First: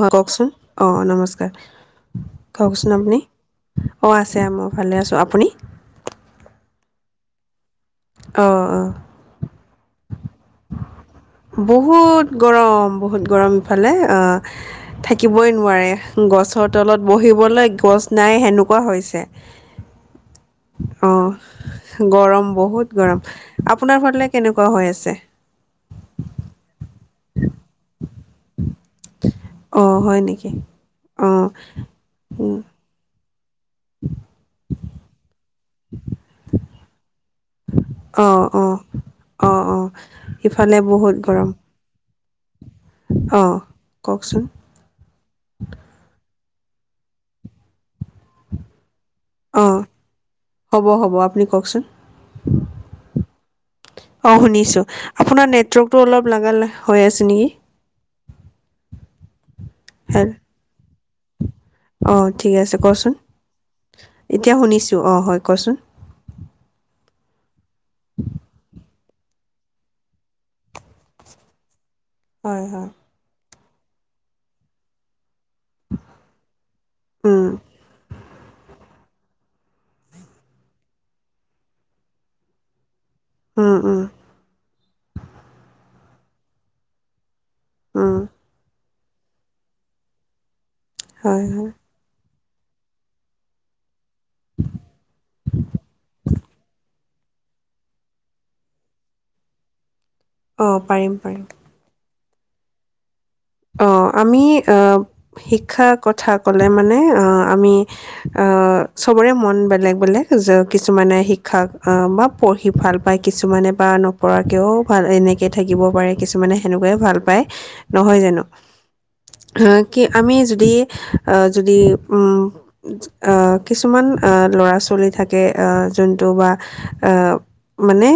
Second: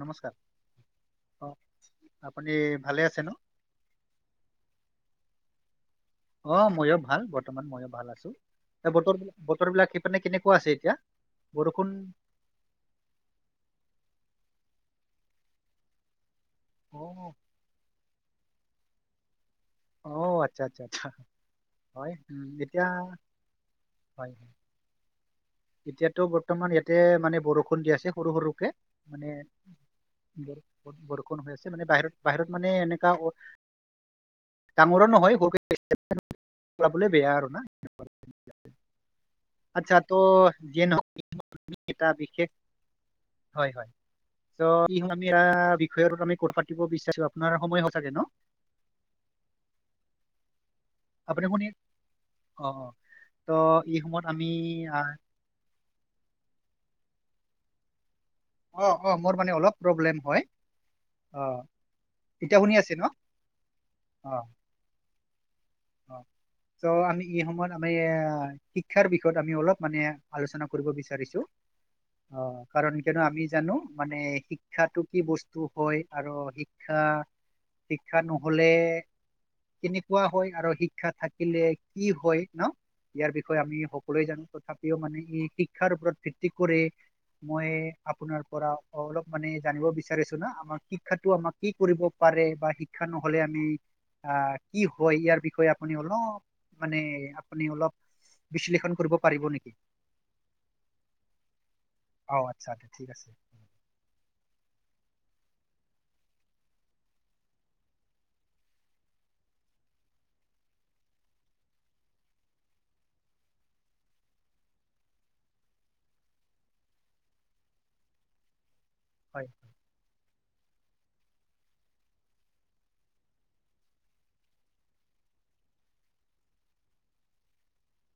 অ কওঁকচোন অ অ নমস্কাৰ আপুনি কওঁকচোন ভালে আপুনি আছে ন অঁ আছে মই ভালে আছোঁ আপুনি। অ ময়ো ভাল বৰ্তমান ময়ো ভাল আছো অঁ অঁ বতৰতো বতৰবিলাক সেইপিনে কেনেকুৱা আছে এতিয়া বৰষুণ বহুত গৰম বহুত গৰম ইফালে অ থাকিবই নোৱাৰে গছৰ অ তলত বহিবলে গছ নাই সেনেকুৱা হৈছে। অহ আচ্ছা আচ্ছা। অঁ হয় গৰম উম এতিয়া বহুত গৰম আপোনাৰ ফালে হয় হয়। কেনেকুৱা হৈ আছে। এতিয়াতো বৰ্তমান ইয়াতে মানে বৰষুণ দি আছে সৰু সৰুকে মানে অঁ হয় নেকি বৰষুণ বৰষুণ অঁ হৈ আছে মানে বাহিৰত বাহিৰত উম, মানে এনেকা ডাঙৰও নহয় সৰুকে দিছে উলাবলে বেয়া আৰু ন অঁ আচ্ছা ত। ফালে যিয়ে নহওক বহুত গৰম এটা বিশেষ অঁ হয় হয় কওকচোন চ আমি বিষয়তোত আমি কথা পাতিব বিচাৰো আপোনাৰ সময় হল ছাগে ন। আহ হ'ব হ'ব আপুনি কওকচোন অ অ ত' এই সময়ত অ আমি শুনিছো আহ, আপোনাৰ নেটৱৰ্কতটো অলপ হৈ আছে নেকি অ অ মোৰ মানে অলপ প্ৰব্লেম হয় অ অ ঠিক এতিয়া শুনি আছে ন কচোন অ এতিয়া শুনিছো অ হয়। কচোন অ চ' আমি এই সময়ত আমি এ শিক্ষাৰ বিষয়ত আমি অলপ মানে আলোচনা কৰিব বিচাৰিছো অ হয় হয় কাৰণ কিয়নো আমি জানো মানে শিক্ষাটো কি বস্তু হয় আৰু শিক্ষা উম শিক্ষা নহলে। কেনেকুৱা হয় আৰু শিক্ষা থাকিলে কি হয় ন ইয়াৰ বিষয়ে উম আমি উম সকলোৱে জানো তথাপিও মানে ই শিক্ষাৰ ওপৰত ভিত্তি কৰি মই উম আপোনাৰ পৰা অলপ মানে জানিব বিচাৰিছো ন আমাৰ শিক্ষাটো হয় আমাক কি হয় কৰিব। প বা শিক্ষা নহলে আমি আহ কি হয় ইয়াৰ বিষয় আপুনি অলপ মানে আপুনি অলপ বিশ্লেষণ কৰিব পাৰিব নেকি অ পাৰিম পাৰিম। অ আচ্ছা্া ঠিক আছে। অ আমি শিক্ষাৰ কথা ক'লে মানে আমি চবৰে মন বেলেগ বেলেগ কিছুমানে শিক্ষা বা পঢ়ি ভাল পায় কিছু কিছুমানে বা নপৰাকৈও ভাল এনেকৈ থাকিব পাৰে কিছুমানে সেনেকুৱাই ভাল পায় নহয় জানো অ হয় কি আমি যদি যদি উম আহ কিছুমান আহ ল'ৰা ছোৱালী থাকে আহ। যোনটো বা মানে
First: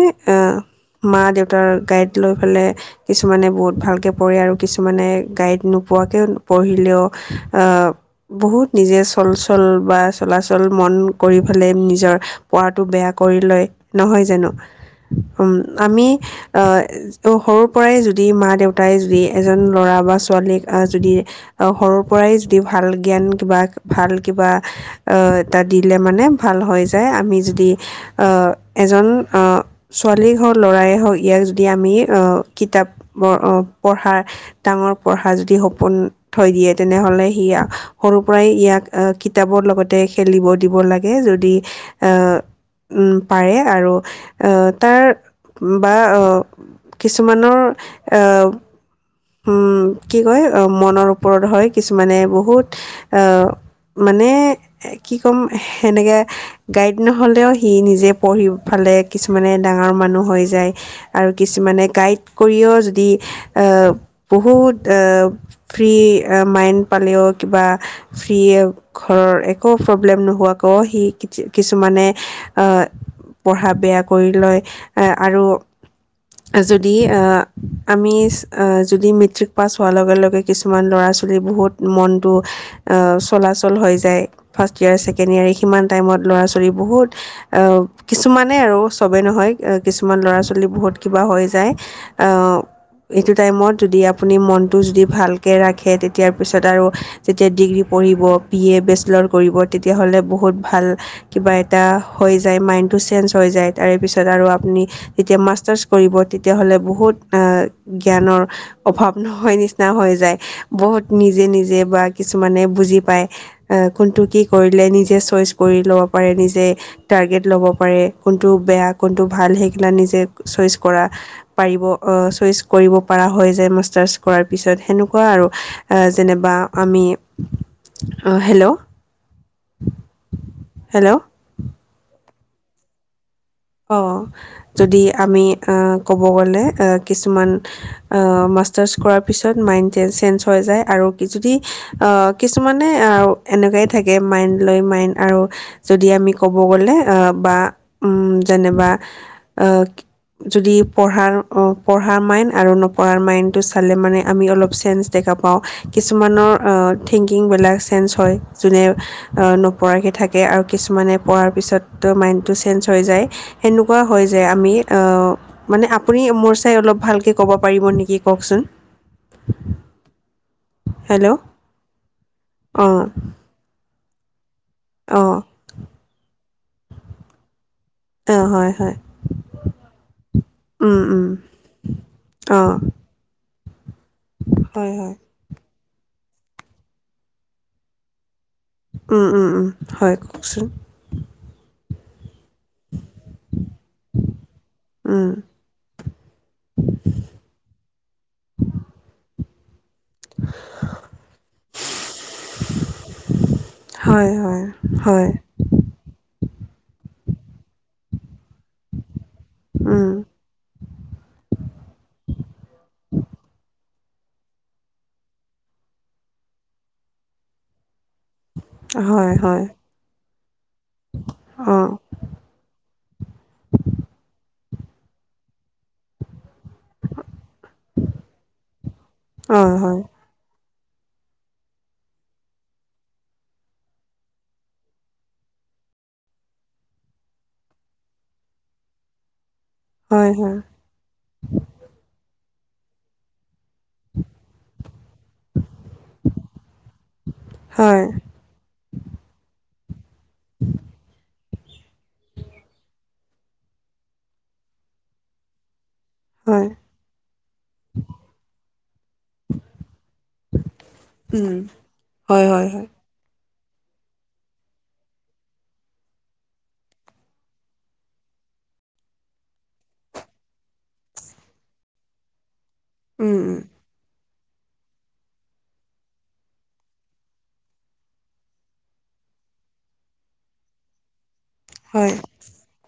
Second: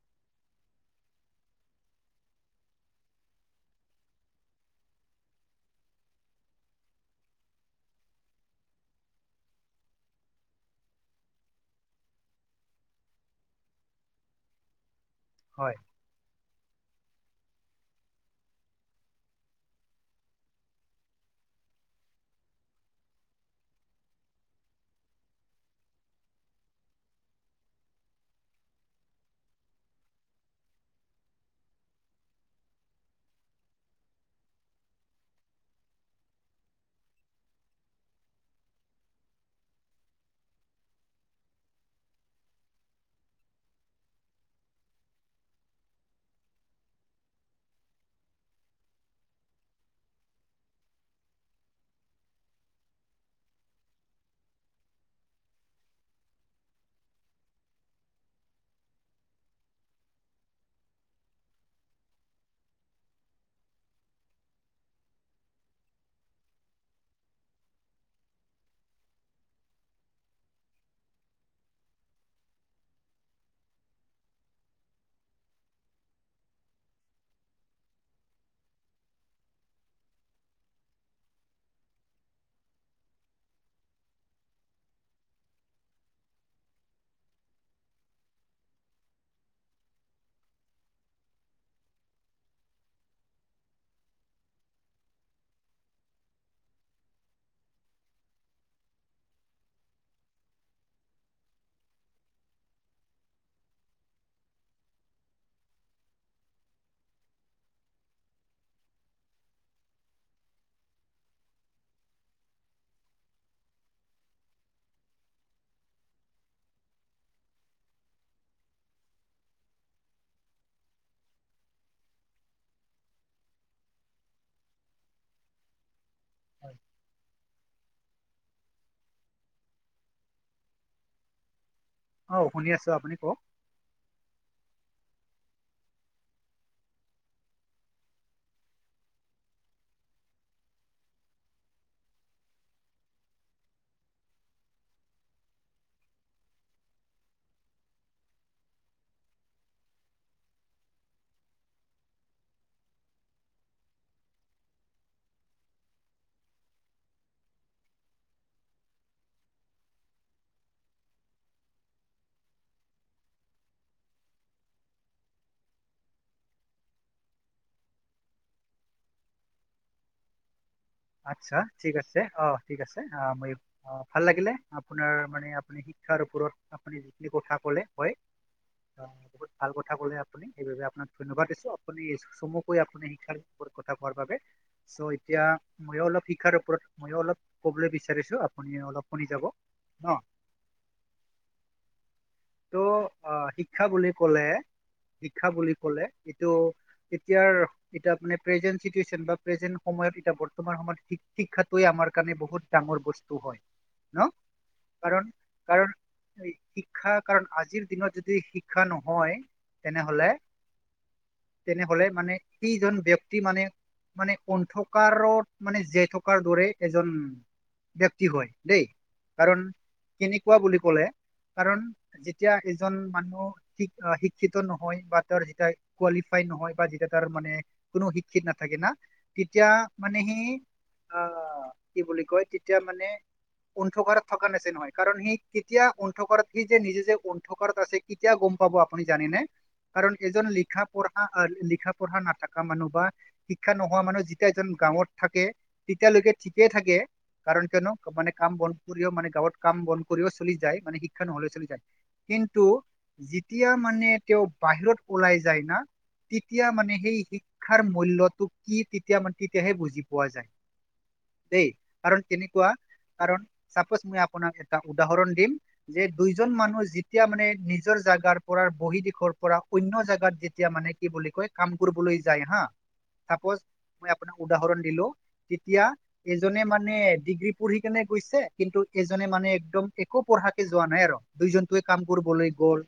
মা দেউতাৰ গাইড লৈ পেলাই কিছুমানে বহুত ভালকৈ পঢ় আৰু কিছুমানে গাইড নোপোৱাকৈ পঢ়িলেও বহুত নিজে চল চল বা চলাচল মন কৰি পেলাই নিজৰ পোৱাটো বেয়া কৰি লয় নহয় জানো হয় আমি অ সৰুৰ পৰাই যদি মা দেউতাই যদি এজন ল'ৰা বা ছোৱালীক যদি সৰুৰ পৰাই যদি ভাল জ্ঞান কিবা ভাল কিবা ম আ য এ হ ল'ই হওক ইয়াক যদি আমি কিতাপ পঢ়া ডাঙৰ পঢ়া যদি সপোন থৈ দিয়ে তেনেহলে সি সৰু পৰাই ইয়াক কিতাপৰ লগতে খেলিব দিব লাগে যদি এ উ পাৰে আৰু তাৰ। বা কিছুমানৰ কি কয় মনৰ ওপৰত হয় কিছুমানে বহুত। মানে কি ক'ম সেনেকে গাইড নহলেও সি নিজে পঢ়ি ফালে কিছুমানে ডাঙৰ মানুহ হৈ যায় আৰু কিছুমানে গাইড কৰিও যদি বহুত আহ ফ্ৰী মাইড পালেও কিবা ফ্ৰী একো প্ৰব্লেম নোহ সি কিছুমানে। পঢ়া বেয়া কৰি লয় এ আৰু যদি আহ আমি যদি মেট্ৰিক পাছ হোৱাৰ লগে লগে কিছুমান ল'ৰা ছোৱালী বহুত মনটো চলাচল হয় কৰি যায় ফাষ্ট ইয়েৰ ছেকেণ্ড ইয়েৰ কিছুমান আৰু চবেই নহয় কিছুমান ল'ৰা ছোৱালী বহুত কিবা হৈ যায় এইটো টাইমত যদি আপুনি মনটো যদি ভালকৈ ৰাখে তেতিয়াৰ পিছত আৰু যেতিয়া ডিগ্ৰী পঢ়িব পি এ বেচিলাৰ কৰিব তেতিয়া হলে বহুত ভাল কিবা এটা হৈ যায় মাইনটো চেনছ হৈ যায়। তাৰে পিছত আৰু আপুনি যেতিয়া মাষ্টাৰ্ছ কৰিব তেতিয়াহ'লে বহুত জ্ঞানৰ অভাৱ নহয় নিচিনা হৈ যায় বহুত নিজে নিজে বা কিছুমানে বুজি পায় কোনটো কি কৰিলে নিজে চইছ কৰি লব পাৰে নিজে টাৰগেট সব পাৰে কোনটো বেষ্ট কোনটো ভাল সেইকেইটা নিজে চইছ কৰা পাৰিব চইছ কৰিব পৰা হৈ যে মাষ্টাৰছ কৰা পিছত সেনেকোৱা আৰু আ যেনেবা আমি হেল্ল' হেল্ল' অ শুনি আছো আপুনি কওক অ যদি আমি ক'ব গ'লে কিছুমান মাষ্টাৰত পিছত মাইণ্ড চেঞজ হৈ যায় আৰু যদি কিছুমানে তেনেকেই থাকে মাইণ্ড লৈ মাইণ্ড আৰু যদি আমি ক'ব গ'লে যেনবা যদি পঢ়াৰ পঢ়াৰ মাইণ্ড আৰু নপঢ়াৰ মাইণ্ডটো চালে মানে আমি অলপ চেঞ্জ দেখা পাওঁ কিছুমানৰ থিংকিং বেলেগে চেঞ্জ হয় যোনে নপঢ়াকে থাকে থাকে আৰু কিছুমানে পঢ়াৰ পিছততো মাইণ্ডটো চেঞ্জ হৈ যায়। সেনেকুৱা হয় যে আমি মানে আপুনি মোৰ চাই অলপ ভালকে ক'ব পাৰিব নেকি ক কওকচোন হেল্ল' আচ্ছা ঠিক আছে অ ঠিক আছে অঁ অ মই অ ভাল লাগিলে আপোনাৰ অঁ মানে আপুনি শিক্ষাৰ ওপৰত আপুনি যিখিনি কথা ক'লে হয় অ হয় হয় বহুত ভাল কথা ক'লে আপুনি সেইবাবে আপোনাক ধন্যবাদ অঁ দিছো আপুনি চমুকৈ আপুনি শিক্ষাৰ ওপৰত কথা কোৱাৰ বাবে হয় চ' হয় এতিয়া ময়ো অলপ শিকাৰ ওৰত ময়ও অলপ কব বিচাৰিছো আপুনি অলপ ম শুনি যাব ন হয় কওকচোন ত' আহ শিক্ষা বুলি কলে উম, শিক্ষা বুলি কলে এই এতি এ প্ৰেজেন বা সময়ত তোমাৰ সমাৰ শিক্ষাটো আমাৰ কাৰণে বহুত ডাঙৰ বস্তু হয় ন হয় হয় কাৰণ হয় কাৰণ শিক্ষা কাৰণ আজিৰ দিনত যদি শি শিক্ষা নহয় উম, তেনেহ'লে তেনেহলে মানে ইজন ব্যক্তি মানে মানে অন্ধকাৰত মানে জীয়াই থকাৰ দৰে এজন ব্যক্তি হয় দেই হয় কাৰণ হয় কোৱা বুলি ক'লে অ', কাৰণ হয়, যেতিয়া এজন মানুহ শি শিক্ষিত নহয় বা তোৰ যেতিয়া কোৱালিফাই নহয় যেতিয়া তাৰ মানে কোনো শিক্ষিত নাথাকে না তেতিয়া হয়, মানে স আহ কি বুলি কয় তেতিয়া মানে অন্ধকাৰত থকা নিচিনা হয় কাৰণ সি কেতিয়া অন্ধকাৰত সি যে নিজে যে অন্ধকাৰত আছে কেতিয়া গম কেতিয়া গম পাব জানে নে হয়, শা মানুহ বা শিক্ষা নোহোৱা মানুহ যেতিয়া এজন গাঁৱত থাকে তেতিয়ালৈকে ঠিকে থাকে কাৰণ কিয়নো হয়, মানে কাম বধ কৰিও মানে গাঁৱত কাম বন কৰিব চলি য মানে শিক্ষা নহ'লে চল কিন্তু যেতিয়া মানে তেওঁ বাহিৰত ওলাই যায় না হয়, তেতিয়া হয়, মানে সেই শিক্ষাৰ মূল্যটো কি তেতিয়া মানে তেতিয়াহে বুজি পোৱা যায় উম, দেই কাৰণ হয়, হয়, তেনেকুৱা হয়, কাৰণ চাপজ মই আপোনাক এটা উদাহৰণ দিম যে দুইজন মানুহ যেতিয়া মানে নিজৰ জাগাৰ পৰা। বহি দিশৰ পৰা অ্য জাগাত যেতিয়া মানে কি বুলি কয় কাম কৰিবলৈ যায় হা। উম, চাপজ উম, মই আপোনাৰ উদাহৰণ দো তেতিয়া এজনে মানে ডিগ্ৰী পঢ়ি কেনে গৈছে কিন্তু এজনে মানে একদম একো পঢ়াকে যোৱা নাই আৰু দুইজনটোৱে কাম হয়, কৰিবলৈ গ'ল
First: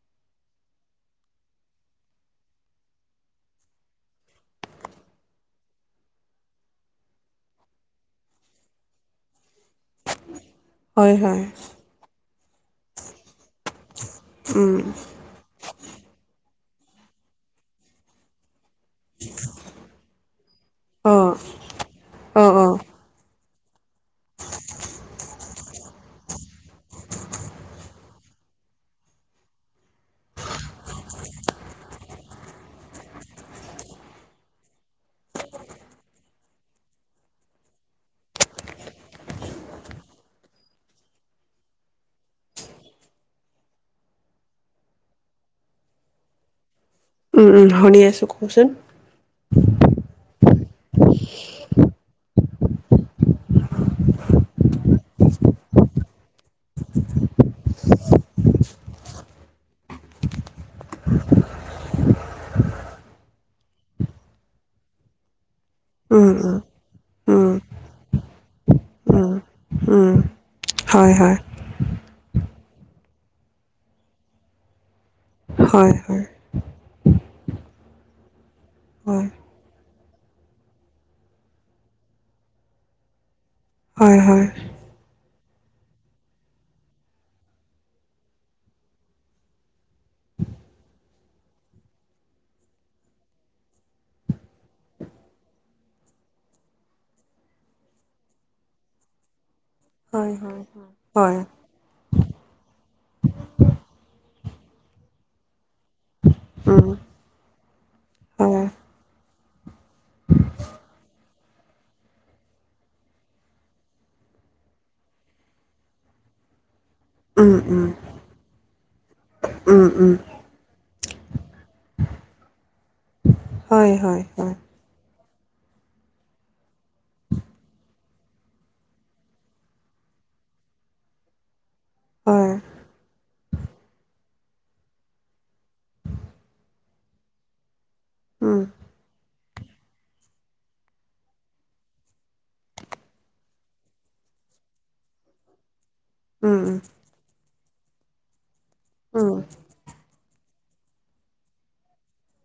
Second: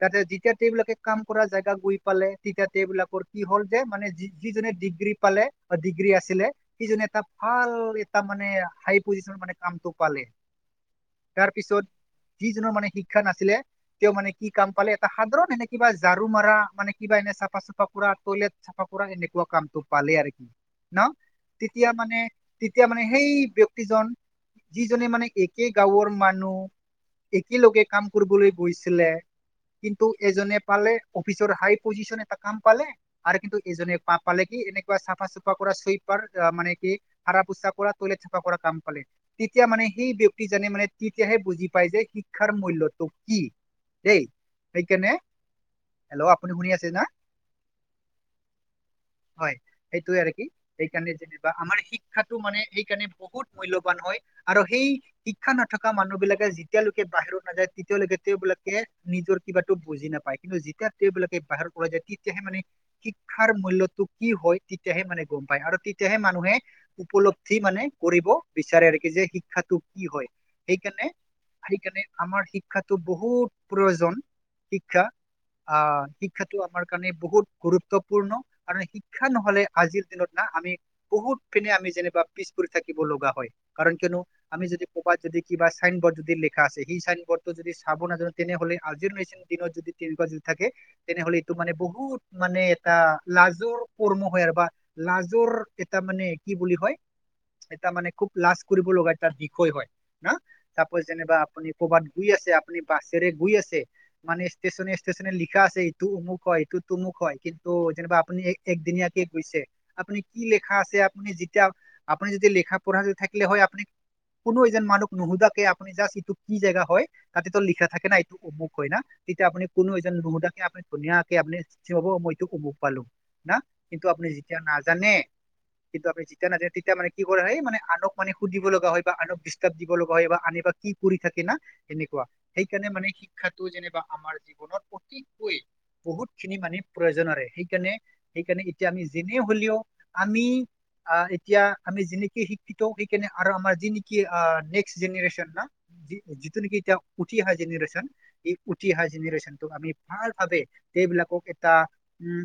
তাৰপাছত যেতিয়া বিলাকে কাম কৰা জেগা গৈ পালে তেতিয়া তেবলাকৰ কি হল যে মানে যিজনে দি। পালে ডিগ্ৰী আ স এটা ভাল এটা মানে হি মানে কামটো পালে হয় হয় তাৰ পিছত যিজনৰ মানে শিক্ষা নাছিলে তেওঁ মানে কি কাম উম, পালে এটা সাধাৰণ সেনে কিবা ঝাৰু মাৰা মানে কিবা এনে চাফা চুফা কৰা টইলেট চাফা কৰা এনেকুৱা কামটো পালেই আৰু কি ন অ', তেতিয়া মানে অ', অ', তেতিয়া মানে সেই। ব্যক্তিজন যিজনে মানে একে গাঁৱৰ মানুহ একেলগে কাম কৰিবলৈ গৈছিলে কিন্তু এজনে পালে অফিচৰ হাই পজিশনে এটা কাম পালে আৰু কিন্তু এজনে প পালে কি এনেকুৱা চাফা চাফা চোইপাৰ মানে কি হাৰা পোছা কৰা তইলেট চফা কৰা কাম পালে তেতিয়া মানে সেই ব্যক্তি মানে তেতিয়াহে বুজি পাই যে শিক্ষাৰ মূল্যটো কি দেই সেইকাৰণে হেল্ল' আপুনি শুনি আছে না উম উম শুনি আছো কওকচোন হয় সেইটোয়ে আৰু কি সেইকাৰণে যেনিবা আমাৰ শিক্ষাটো মানে সেইকাৰণে বহুত মূল্যবান হয় আৰু সেই শিক্ষা নথকা মানুহ বিলাকে যেতিয়ালৈকে বাহিৰত নাযায় তেতিয়ৈকে তেওঁবিলাকে নিজৰ কিবাতো বুজি নাপায় কিন্তু যেতিয়া তেওঁবিলাকে বাহিৰত পৰা যায় তেতিয়াহে মানে শিক্ষাৰ মূল্যতটো কি হয় তেতিয়াহে মানে। গম পায় আৰু তেতিয়াহে উম, মানুহে উম, উম, উপলব্ধি মানে কৰিব বিচাৰে আৰু যে উম, শিক্ষাটো কি উম, হয় সেইকাৰণে হয়, হয়, সেইকাৰণে আমাৰ শিক্ষাটো বহুত প্ৰয়োজন শিক্ষা। হয়, আহ হয়, শিক্ষাটো আমাৰ কাৰণে বহুত গুৰুত্বপূৰ্ণ আৰু শিক্ষা হয়, নহলে আজিৰ না আমি বহুত পিনে আমি যেনিবা পিছ পৰি থাকিব লগা হয় কাৰণ হয়, কিয়নো হয়, আমি যদি যদি কিবা চাইন বৰ্ড যদি লিখা আছে সেই চাইন বৰ্ডটো যদি চাব নাজানো তেনেহলে আজিৰ নিচিনা দিনত যদি যদি থাকে তেনেহ'লে এইটো মানে বহুত মানে এটা লাজৰ কৰ্ম হয় আৰু বা লাজৰ এটা মানে কি বুলি হয় এটা মানে খুব লাজ কৰিব লগা এটা দিশ হয় হয় না যেনিবা হয়, আপুনি কবাত। গৈ আছে আপুনি বাছেৰে গৈ আছে মানে ষ্টেচনে ষ্টেচনে লিখা আছে ইটো অমুক হয় ইটো উম, তমুক হয় কিন্তু যেনিবা আপুনি হয়, একদিনীয়াকে গৈছে আপুনি কি লেখা আছে আপুনি যেতিয়া আপুনি যেতিয়া লেখা পঢ়া থাকিলে হয় আপুনি। কোনো এজন মানুহ নোশোধাকে আপুনি জাষ্ট এইটো কি জেগা হয় উম, তাতেতো উম, লিখা থাকে না এইটো অমুক হয় না তেতিয়া আপুনি উম, কোনো উম, এজন নুশুদাকে আপুনি ধুনীয়াকে আপুনি। কি হ'ব মই এইটো অমুক পালো হয় হয় হয় নে। কিন্তু আমি যেতিয়া নাজানে তেতিয়া মানে কি কৰে হয় মানে আনক মানে সুধিব লগা হয় বা আনক ডিষ্টাৰ্ব দিব লগা হয় বা আনে কি কৰি থাকে মা সেনেকুৱা হয়, সেইকাৰণে মানে শিক্ষা যেনিবা আমাৰ অতিকৈ বহুত খিনি মানে প্ৰয়োজন সেইকাৰণে উম, সেইকাৰণে এতিয়া আমি। এনেই হলেও আমি এতিয়া আমি যি নিকী শিক্ষিত সেই আমাৰ যি নিকি নেক্সট জেনেৰেশ্বন না উম, যিটো নেকি উম, এতিয়া উঠি অহা জেনেৰেশ্যন এই উঠি অহা উম, জেনেৰেশ্যনটো আমি ভাল ভাবে। এইবিলাকক এটা উম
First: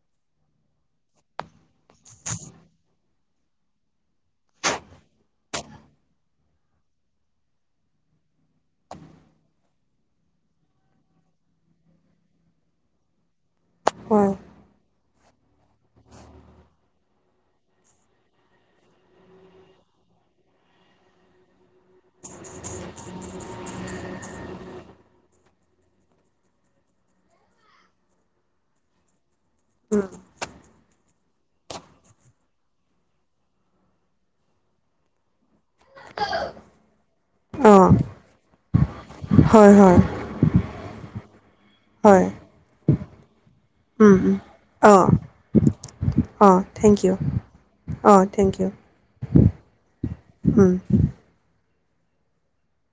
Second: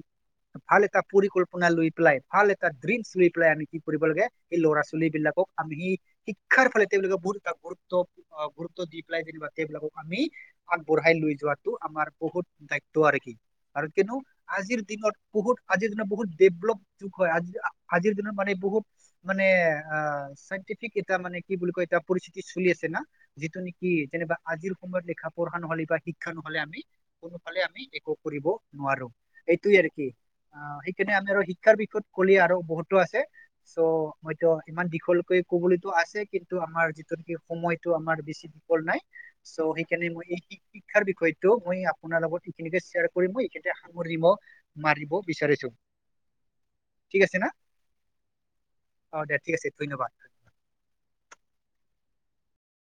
ভাল এটা পৰিকল্পনা আপোনা লৈ পেলাই ভাল এটা ড্ৰিমছ লৈ পেলাই আমি কি কৰিব লাগে এই ল'ৰা ছোৱালী বিলাকক আমি সি শি শিক্ষাৰ ফালে তেওঁলোকে বহুত এটা গুৰুত্ব গুৰুত্ব দি পেলাই যেনিবা সেইবিলাকক আমি আগবঢ়াই লৈ যোৱা ্ আমাৰ বহুত দায়িত্ব আৰু আৰু কেনো হয়, আজিৰ দিনত বহুত আজিৰ দিনত বহুত ডেভলপ যোগ হয় আজিৰ দিনত মানে বহুত মানে আ চাইণ্টিফিক এটা মানে কি বুলি কয় এটা পৰিস্থিতি চলি আছে না যিটো নেকি যেনা আজিৰ সময়ত লিখা পঢ়া নহ'লে বা শিক্ষা কোনো ফালে আমি একো কৰিব নোৱাৰো এইটো আৰু কি উম, সেইকাৰণে আমি আৰু শিক্ষাৰ বিষয়ত কলে আৰু বহুতো আছে চ' মইতো ইমান দীঘলকৈ কবলৈ আছে কিন্তু আমাৰ যি অ', সময়টো আমাৰ বেছি বিপল নাই চ' হয়, হয়, সেইকাৰণে মই এই শিক্ষাৰ বিষয় মই আপোনাৰ হয়, লগত এইখিনিকে শ্বেয়াৰ কৰি মই এইখিনতে উম, সামৰি উম, ম মাৰিব বিচাৰিছো অ থেংক ইউ ঠিক আছে না অ থেংক ইউ অ দে ঠিক আছে ধন্যবাদ উম